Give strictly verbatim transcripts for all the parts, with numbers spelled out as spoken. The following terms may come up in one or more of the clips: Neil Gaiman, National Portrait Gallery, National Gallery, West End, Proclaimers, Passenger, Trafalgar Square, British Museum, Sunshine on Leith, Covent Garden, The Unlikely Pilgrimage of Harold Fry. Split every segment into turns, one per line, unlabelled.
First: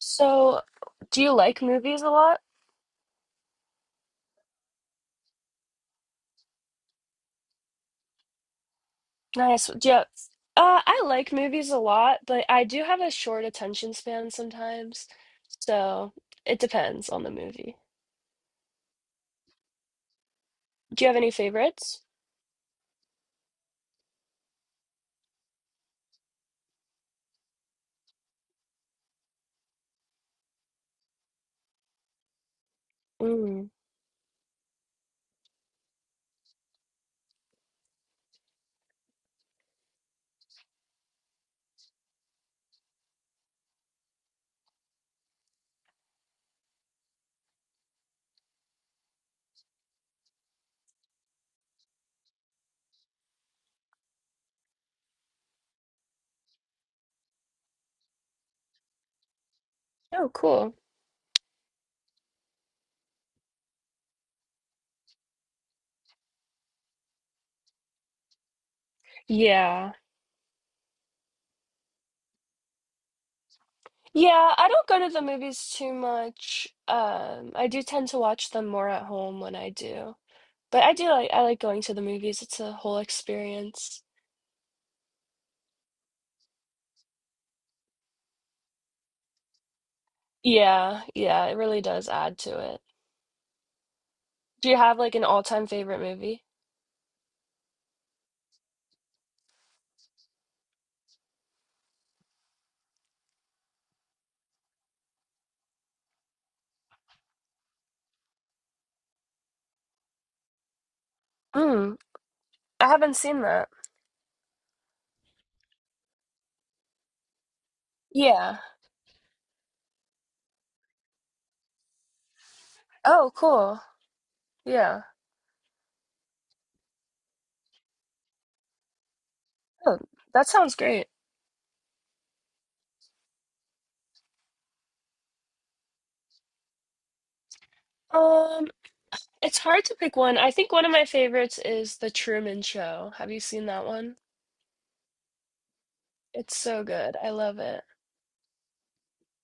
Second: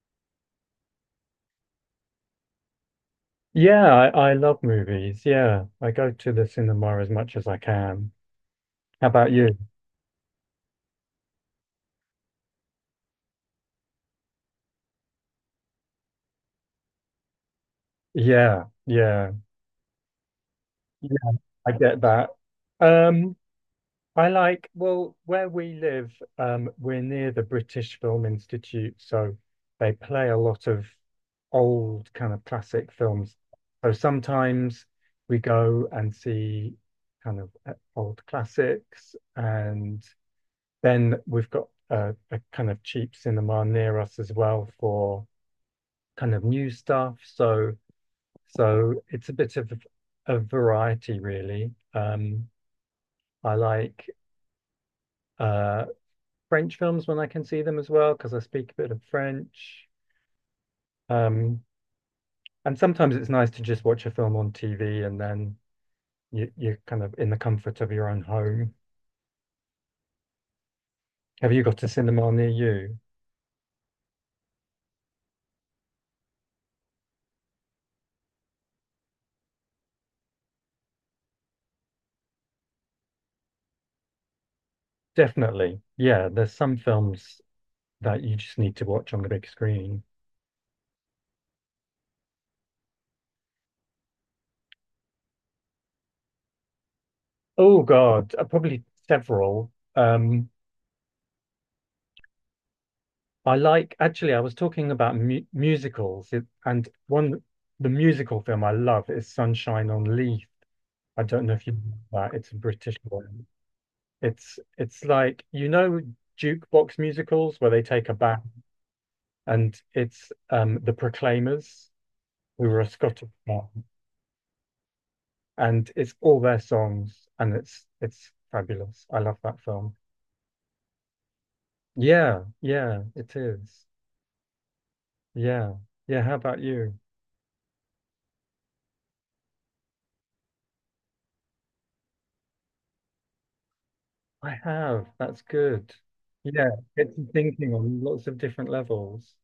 So, do you like movies a lot?
Yeah, I, I love movies. Yeah, I go to the cinema as much as I can. How about you?
Nice. Yeah. Uh, I like movies a lot, but I do have a short attention span sometimes. So, it depends on the movie.
Yeah, yeah,
Do you have
yeah,
any
I get
favorites?
that. Um, I like, well, where we live, um, we're near the British Film Institute, so they play a lot of old kind of classic films.
Mm.
So sometimes we go and see kind of uh, old classics and then we've got a, a kind of cheap cinema near us as well for kind of new stuff. So so it's a bit of a variety really. Um, I like uh, French films when I can see them as well because I speak a bit of French.
Oh, cool.
Um, and sometimes it's nice to just watch a film on T V and then you, you're kind of in the comfort of your own home.
Yeah.
Have you got a cinema near you?
Yeah, I don't go to the movies too much. Um, I do tend to watch them more at home when I do. But I do like I like going to the movies. It's a whole experience.
Definitely. Yeah, there's some films that you just need to watch on the big screen.
Yeah, yeah, it really does add to it. Do you have like an all-time favorite movie?
Oh God, uh, probably several. Um, I like actually. I was talking about mu musicals, it- and one the musical film I love is Sunshine on Leith. I don't know if you
Mm,
know that. It's a
I
British
haven't seen
one.
that.
It's it's like you know jukebox musicals where they take a
Yeah.
band, and it's um the Proclaimers who were a Scottish
Oh, cool.
band,
Yeah.
and it's all their songs, and it's it's fabulous. I love that film.
Oh, that sounds great.
Yeah, yeah, it is. Yeah. Yeah. How about you?
Um, it's hard to pick one. I think one of my favorites is The Truman Show. Have you seen that one?
I have. That's good.
It's
Yeah,
so
gets
good.
you
I love
thinking
it.
on lots of different levels.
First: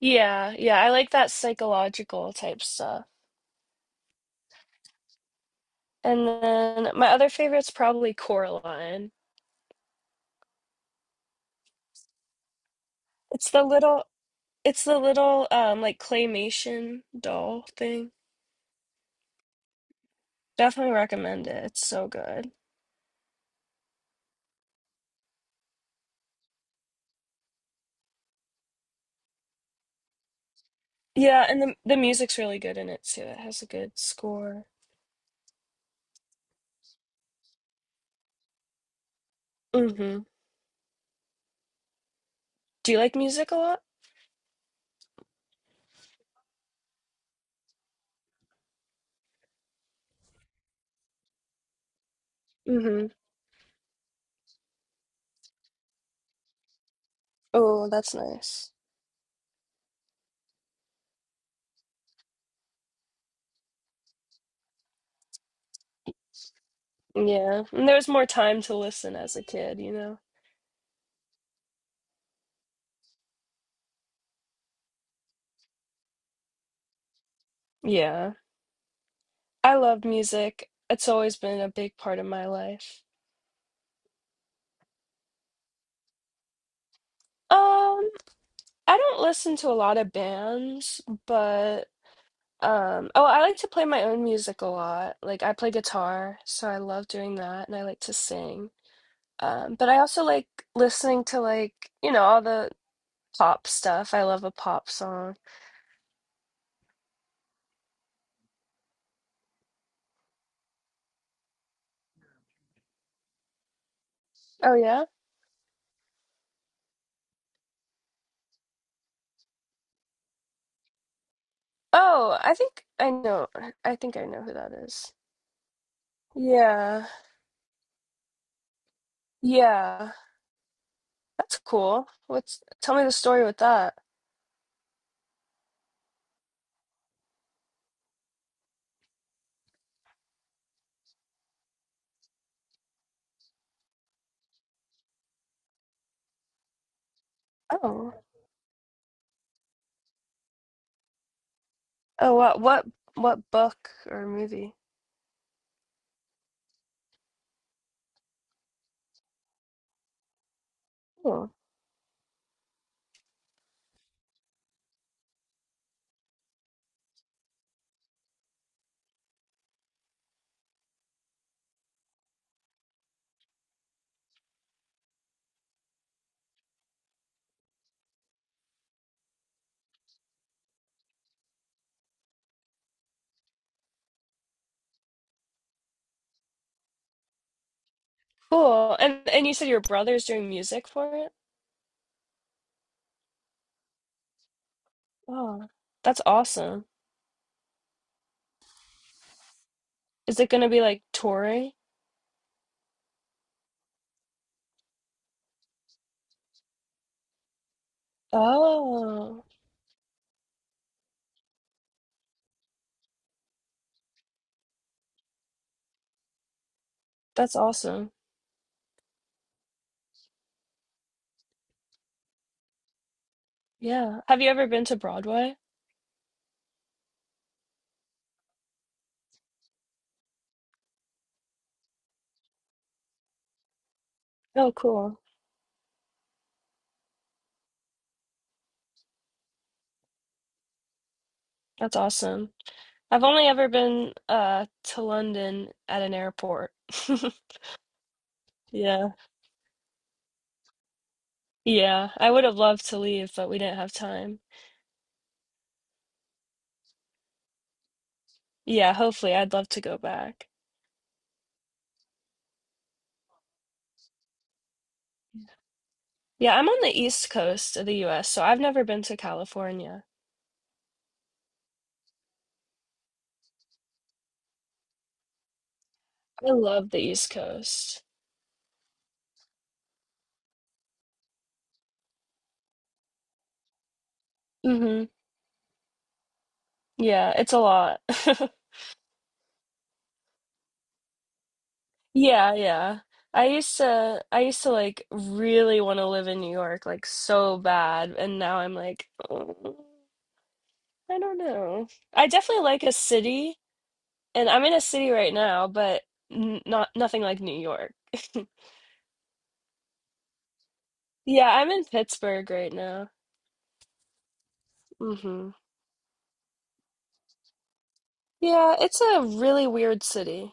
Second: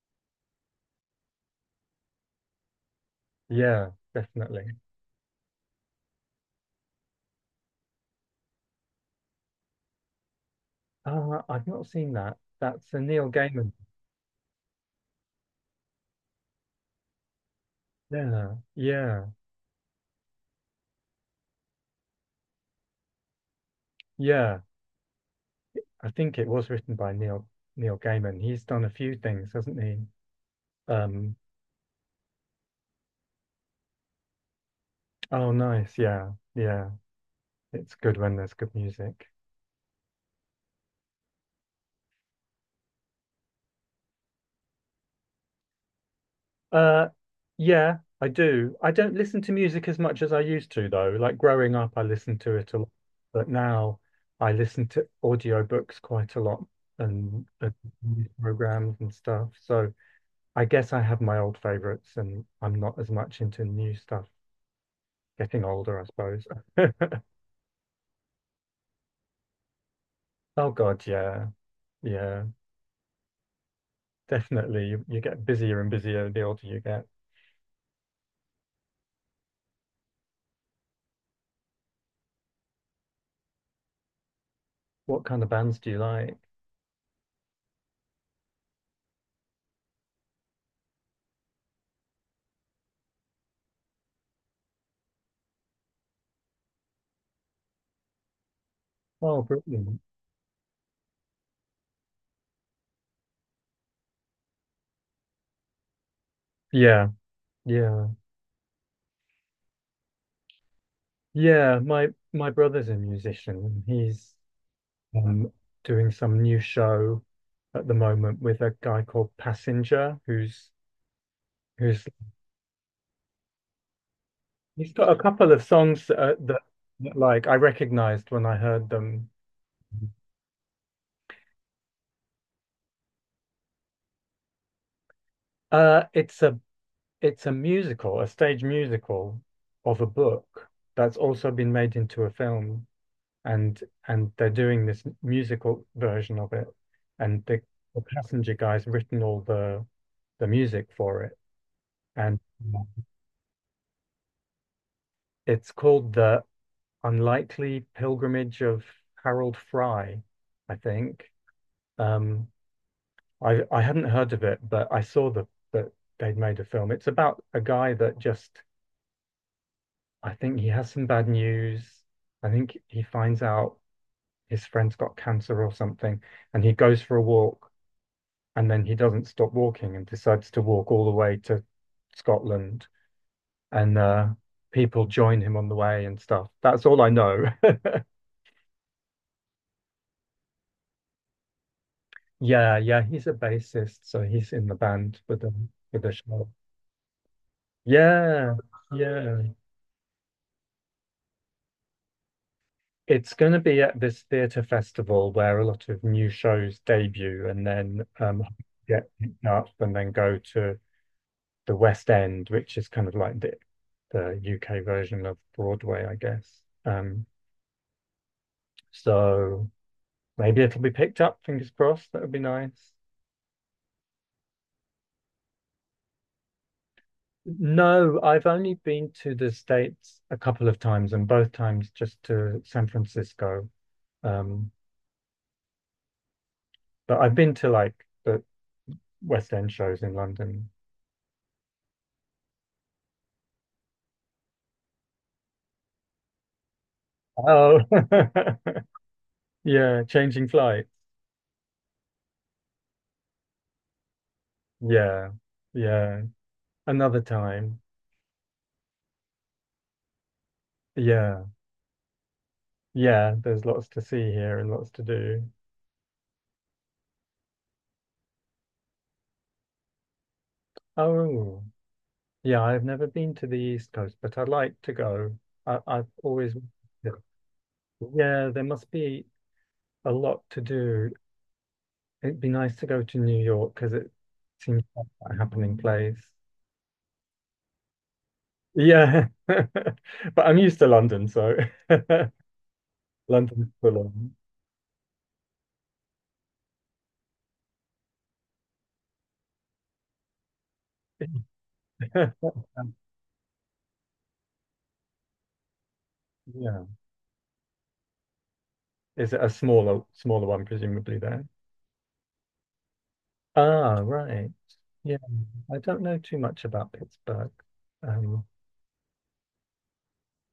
Yeah, yeah, I like that psychological type stuff.
Yeah, definitely.
And then my other favorite's probably Coraline.
Uh, I've not seen that. That's a Neil
It's the
Gaiman.
little it's the little um like claymation doll thing.
Yeah. Yeah.
Definitely recommend it. It's so good.
Yeah. I think it was written by Neil Neil Gaiman. He's done a few things, hasn't he? Um,
Yeah, and the the music's really good in it too. It has a good score.
oh, nice. Yeah. Yeah. It's good when there's good music.
Hmm. Do you like music a lot?
Uh, yeah, I do. I don't listen to music as much as I used to, though. Like growing up, I listened to it a lot,
Hmm.
but now I listen to audiobooks quite a lot and, and
Oh, that's
music
nice.
programs and stuff. So I guess I have my old favorites and I'm not as much into new stuff. Getting older, I suppose.
Yeah. And there was more time to listen as a kid, you know?
Oh God, yeah. Yeah, definitely. You, you get busier and busier the older you get.
Yeah. I love music. It's always been a big part of my life.
What kind of bands do you like?
Um, I don't listen to a lot of bands, but um, oh, I like to play my own music a lot. Like I play guitar, so I love doing that, and I like to sing.
Oh,
Um, but I
brilliant.
also like listening to like, you know, all the pop stuff. I love a pop song.
Yeah, yeah. Yeah, my my brother's a musician. He's
Oh yeah?
um, doing some new show at the moment with a guy called Passenger, who's who's
Oh, I think I know. I think I know who that
he's got
is.
a couple of songs that, are, that
Yeah.
that, like I recognized when I heard them.
Yeah. That's cool. What's tell me the story with that.
Uh, it's a it's a musical, a stage musical of a book that's also been made into a film, and and they're doing this musical version of it, and the, the
Oh.
Passenger guy's written all the the music for it
Oh
and
wow. What what book or movie?
it's called The Unlikely Pilgrimage of Harold Fry, I think.
Oh,
Um, I I hadn't heard of it, but I saw the that they'd made a film. It's about a guy that just I think he has some bad news. I think he finds out his friend's got cancer or something, and he goes for a walk, and then he doesn't stop walking and decides to walk all the way to Scotland, and uh, people join him on the way and stuff. That's all I know.
cool. And and you said your brother's doing music for it?
Yeah, yeah, he's a bassist, so he's in the band with the
Oh.
with the
That's
show.
awesome.
Yeah, yeah.
Is it gonna be like touring?
It's going to be at this theatre festival where a lot of new shows debut and then um get
Oh.
picked up and then go to the West End, which is kind of like the the U K version of Broadway, I guess. Um,
That's awesome.
so maybe it'll be picked up, fingers crossed. That would be nice.
Yeah. Have you ever been to Broadway?
No, I've only been to the States a couple of times, and both times just to San Francisco. Um,
Oh, cool.
but I've been to like the West End shows in London.
That's awesome. I've only ever been uh to London at an airport.
Oh,
Yeah.
yeah, changing flight.
Yeah. I would have loved to leave, but we didn't have time.
Yeah, yeah. Another time.
Yeah, hopefully I'd love to go back.
Yeah, yeah. There's lots to see here and lots to do.
Yeah, I'm on the East Coast of the U S, so I've never been to California.
Oh, yeah. I've never been to the East Coast, but I'd like to go. I, I've
I
always,
love the East Coast.
yeah. There must be a lot to do. It'd be nice to go to New York because it seems
Hmm.
like a happening place.
Yeah, it's a lot.
Yeah, but I'm used to London, so
Yeah, yeah. I
London's
used
full
to
on.
I used to like really want to live in New York like so bad, and now I'm like, "Oh, I don't know. I definitely like a city. And I'm in a city right now, but n
Yeah,
not nothing like New York."
is it a smaller smaller one presumably there?
Yeah, I'm in Pittsburgh right now.
Ah, right. Yeah,
Hmm.
I don't know too much about Pittsburgh. Um,
Yeah, it's a really weird city.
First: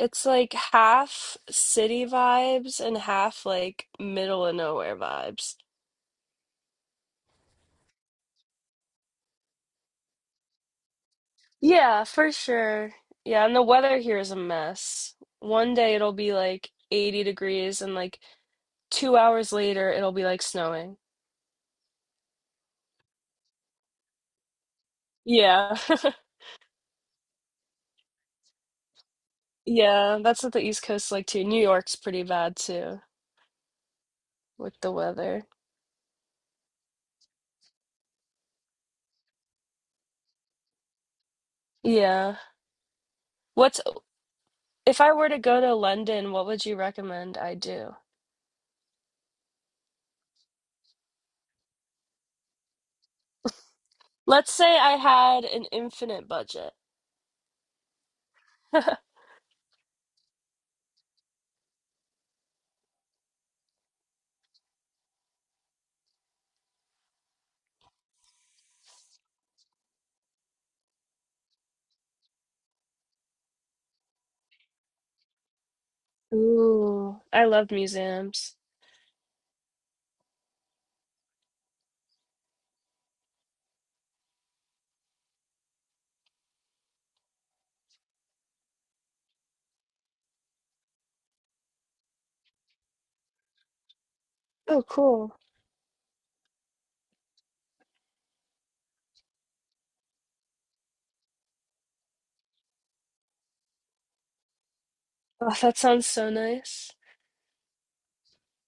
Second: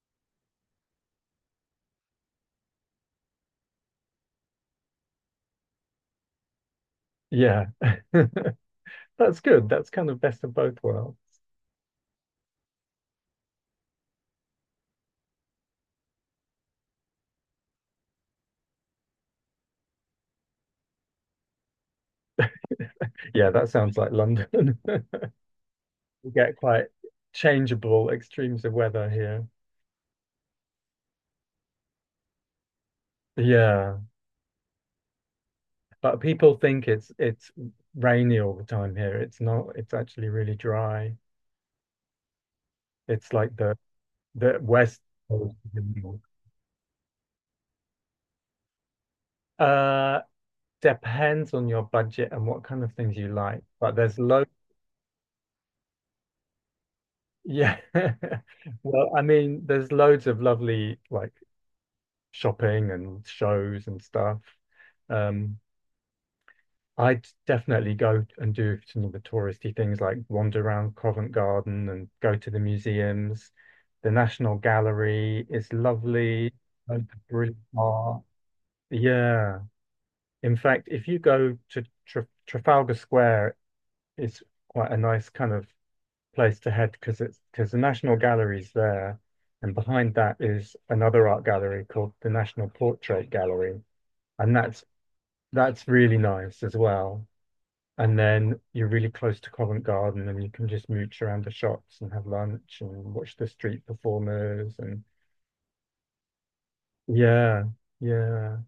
It's like half city vibes and half like middle of nowhere vibes.
yeah, that's good. That's kind of best of both worlds.
Yeah, for sure. Yeah, and the weather here is a mess. One day it'll be like eighty degrees, and like two hours later it'll be like snowing.
Yeah, that sounds like London.
Yeah.
We get quite changeable extremes of weather here.
Yeah, that's what the East Coast's like too. New York's pretty bad too.
Yeah.
With the weather.
But people think it's it's rainy all the time here. It's not. It's actually really dry.
Yeah.
It's like the
What's
the west.
if I were to go to London, what would you recommend I do?
Uh, depends on your budget and what kind of things you like. But there's loads.
Let's say I had an infinite budget.
Yeah. Well, I mean, there's loads of lovely like shopping and shows and stuff. Um, I'd definitely go and do some of the touristy things like wander around Covent Garden and go to the museums. The National Gallery is lovely. Loads
Ooh,
of
I
brilliant
love
art.
museums.
Yeah. In fact, if you go to Tra Trafalgar Square, it's quite a nice kind of place to head because it's because the National Gallery's there, and behind that is another art gallery called the National Portrait Gallery, and
Oh,
that's
cool.
that's really nice as well. And then you're really close to Covent Garden and you can just mooch around the shops and have lunch and watch the street performers and
Oh, that sounds so nice.
yeah, yeah.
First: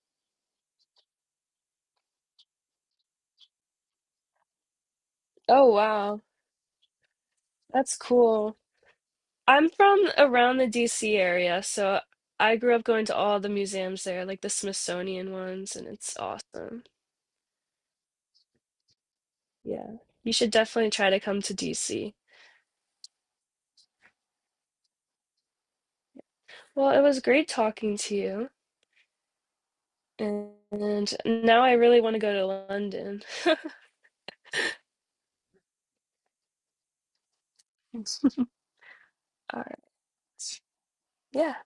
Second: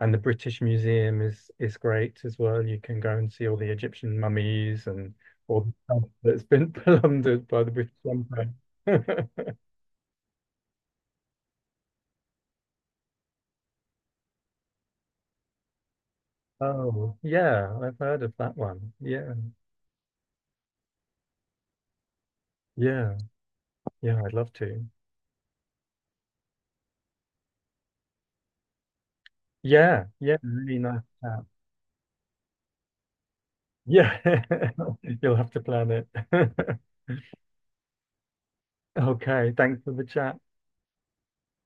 And the British Museum is is great as well. You can go and see all the Egyptian mummies and all
Oh,
the stuff
wow.
that's been plundered by the British
That's
Empire.
cool. I'm from around the D C area, so I grew up going to all the museums there, like the Smithsonian ones, and it's awesome.
Oh, yeah, I've heard of that one. Yeah,
Yeah. You should definitely try to come to D C.
yeah, yeah, I'd love to.
Well, it was great talking to you.
Yeah, yeah,
And
really nice chat.
now I really want to go to London.
Yeah, you'll have to plan it.
All
Okay,
right.
thanks for the chat.
Yeah.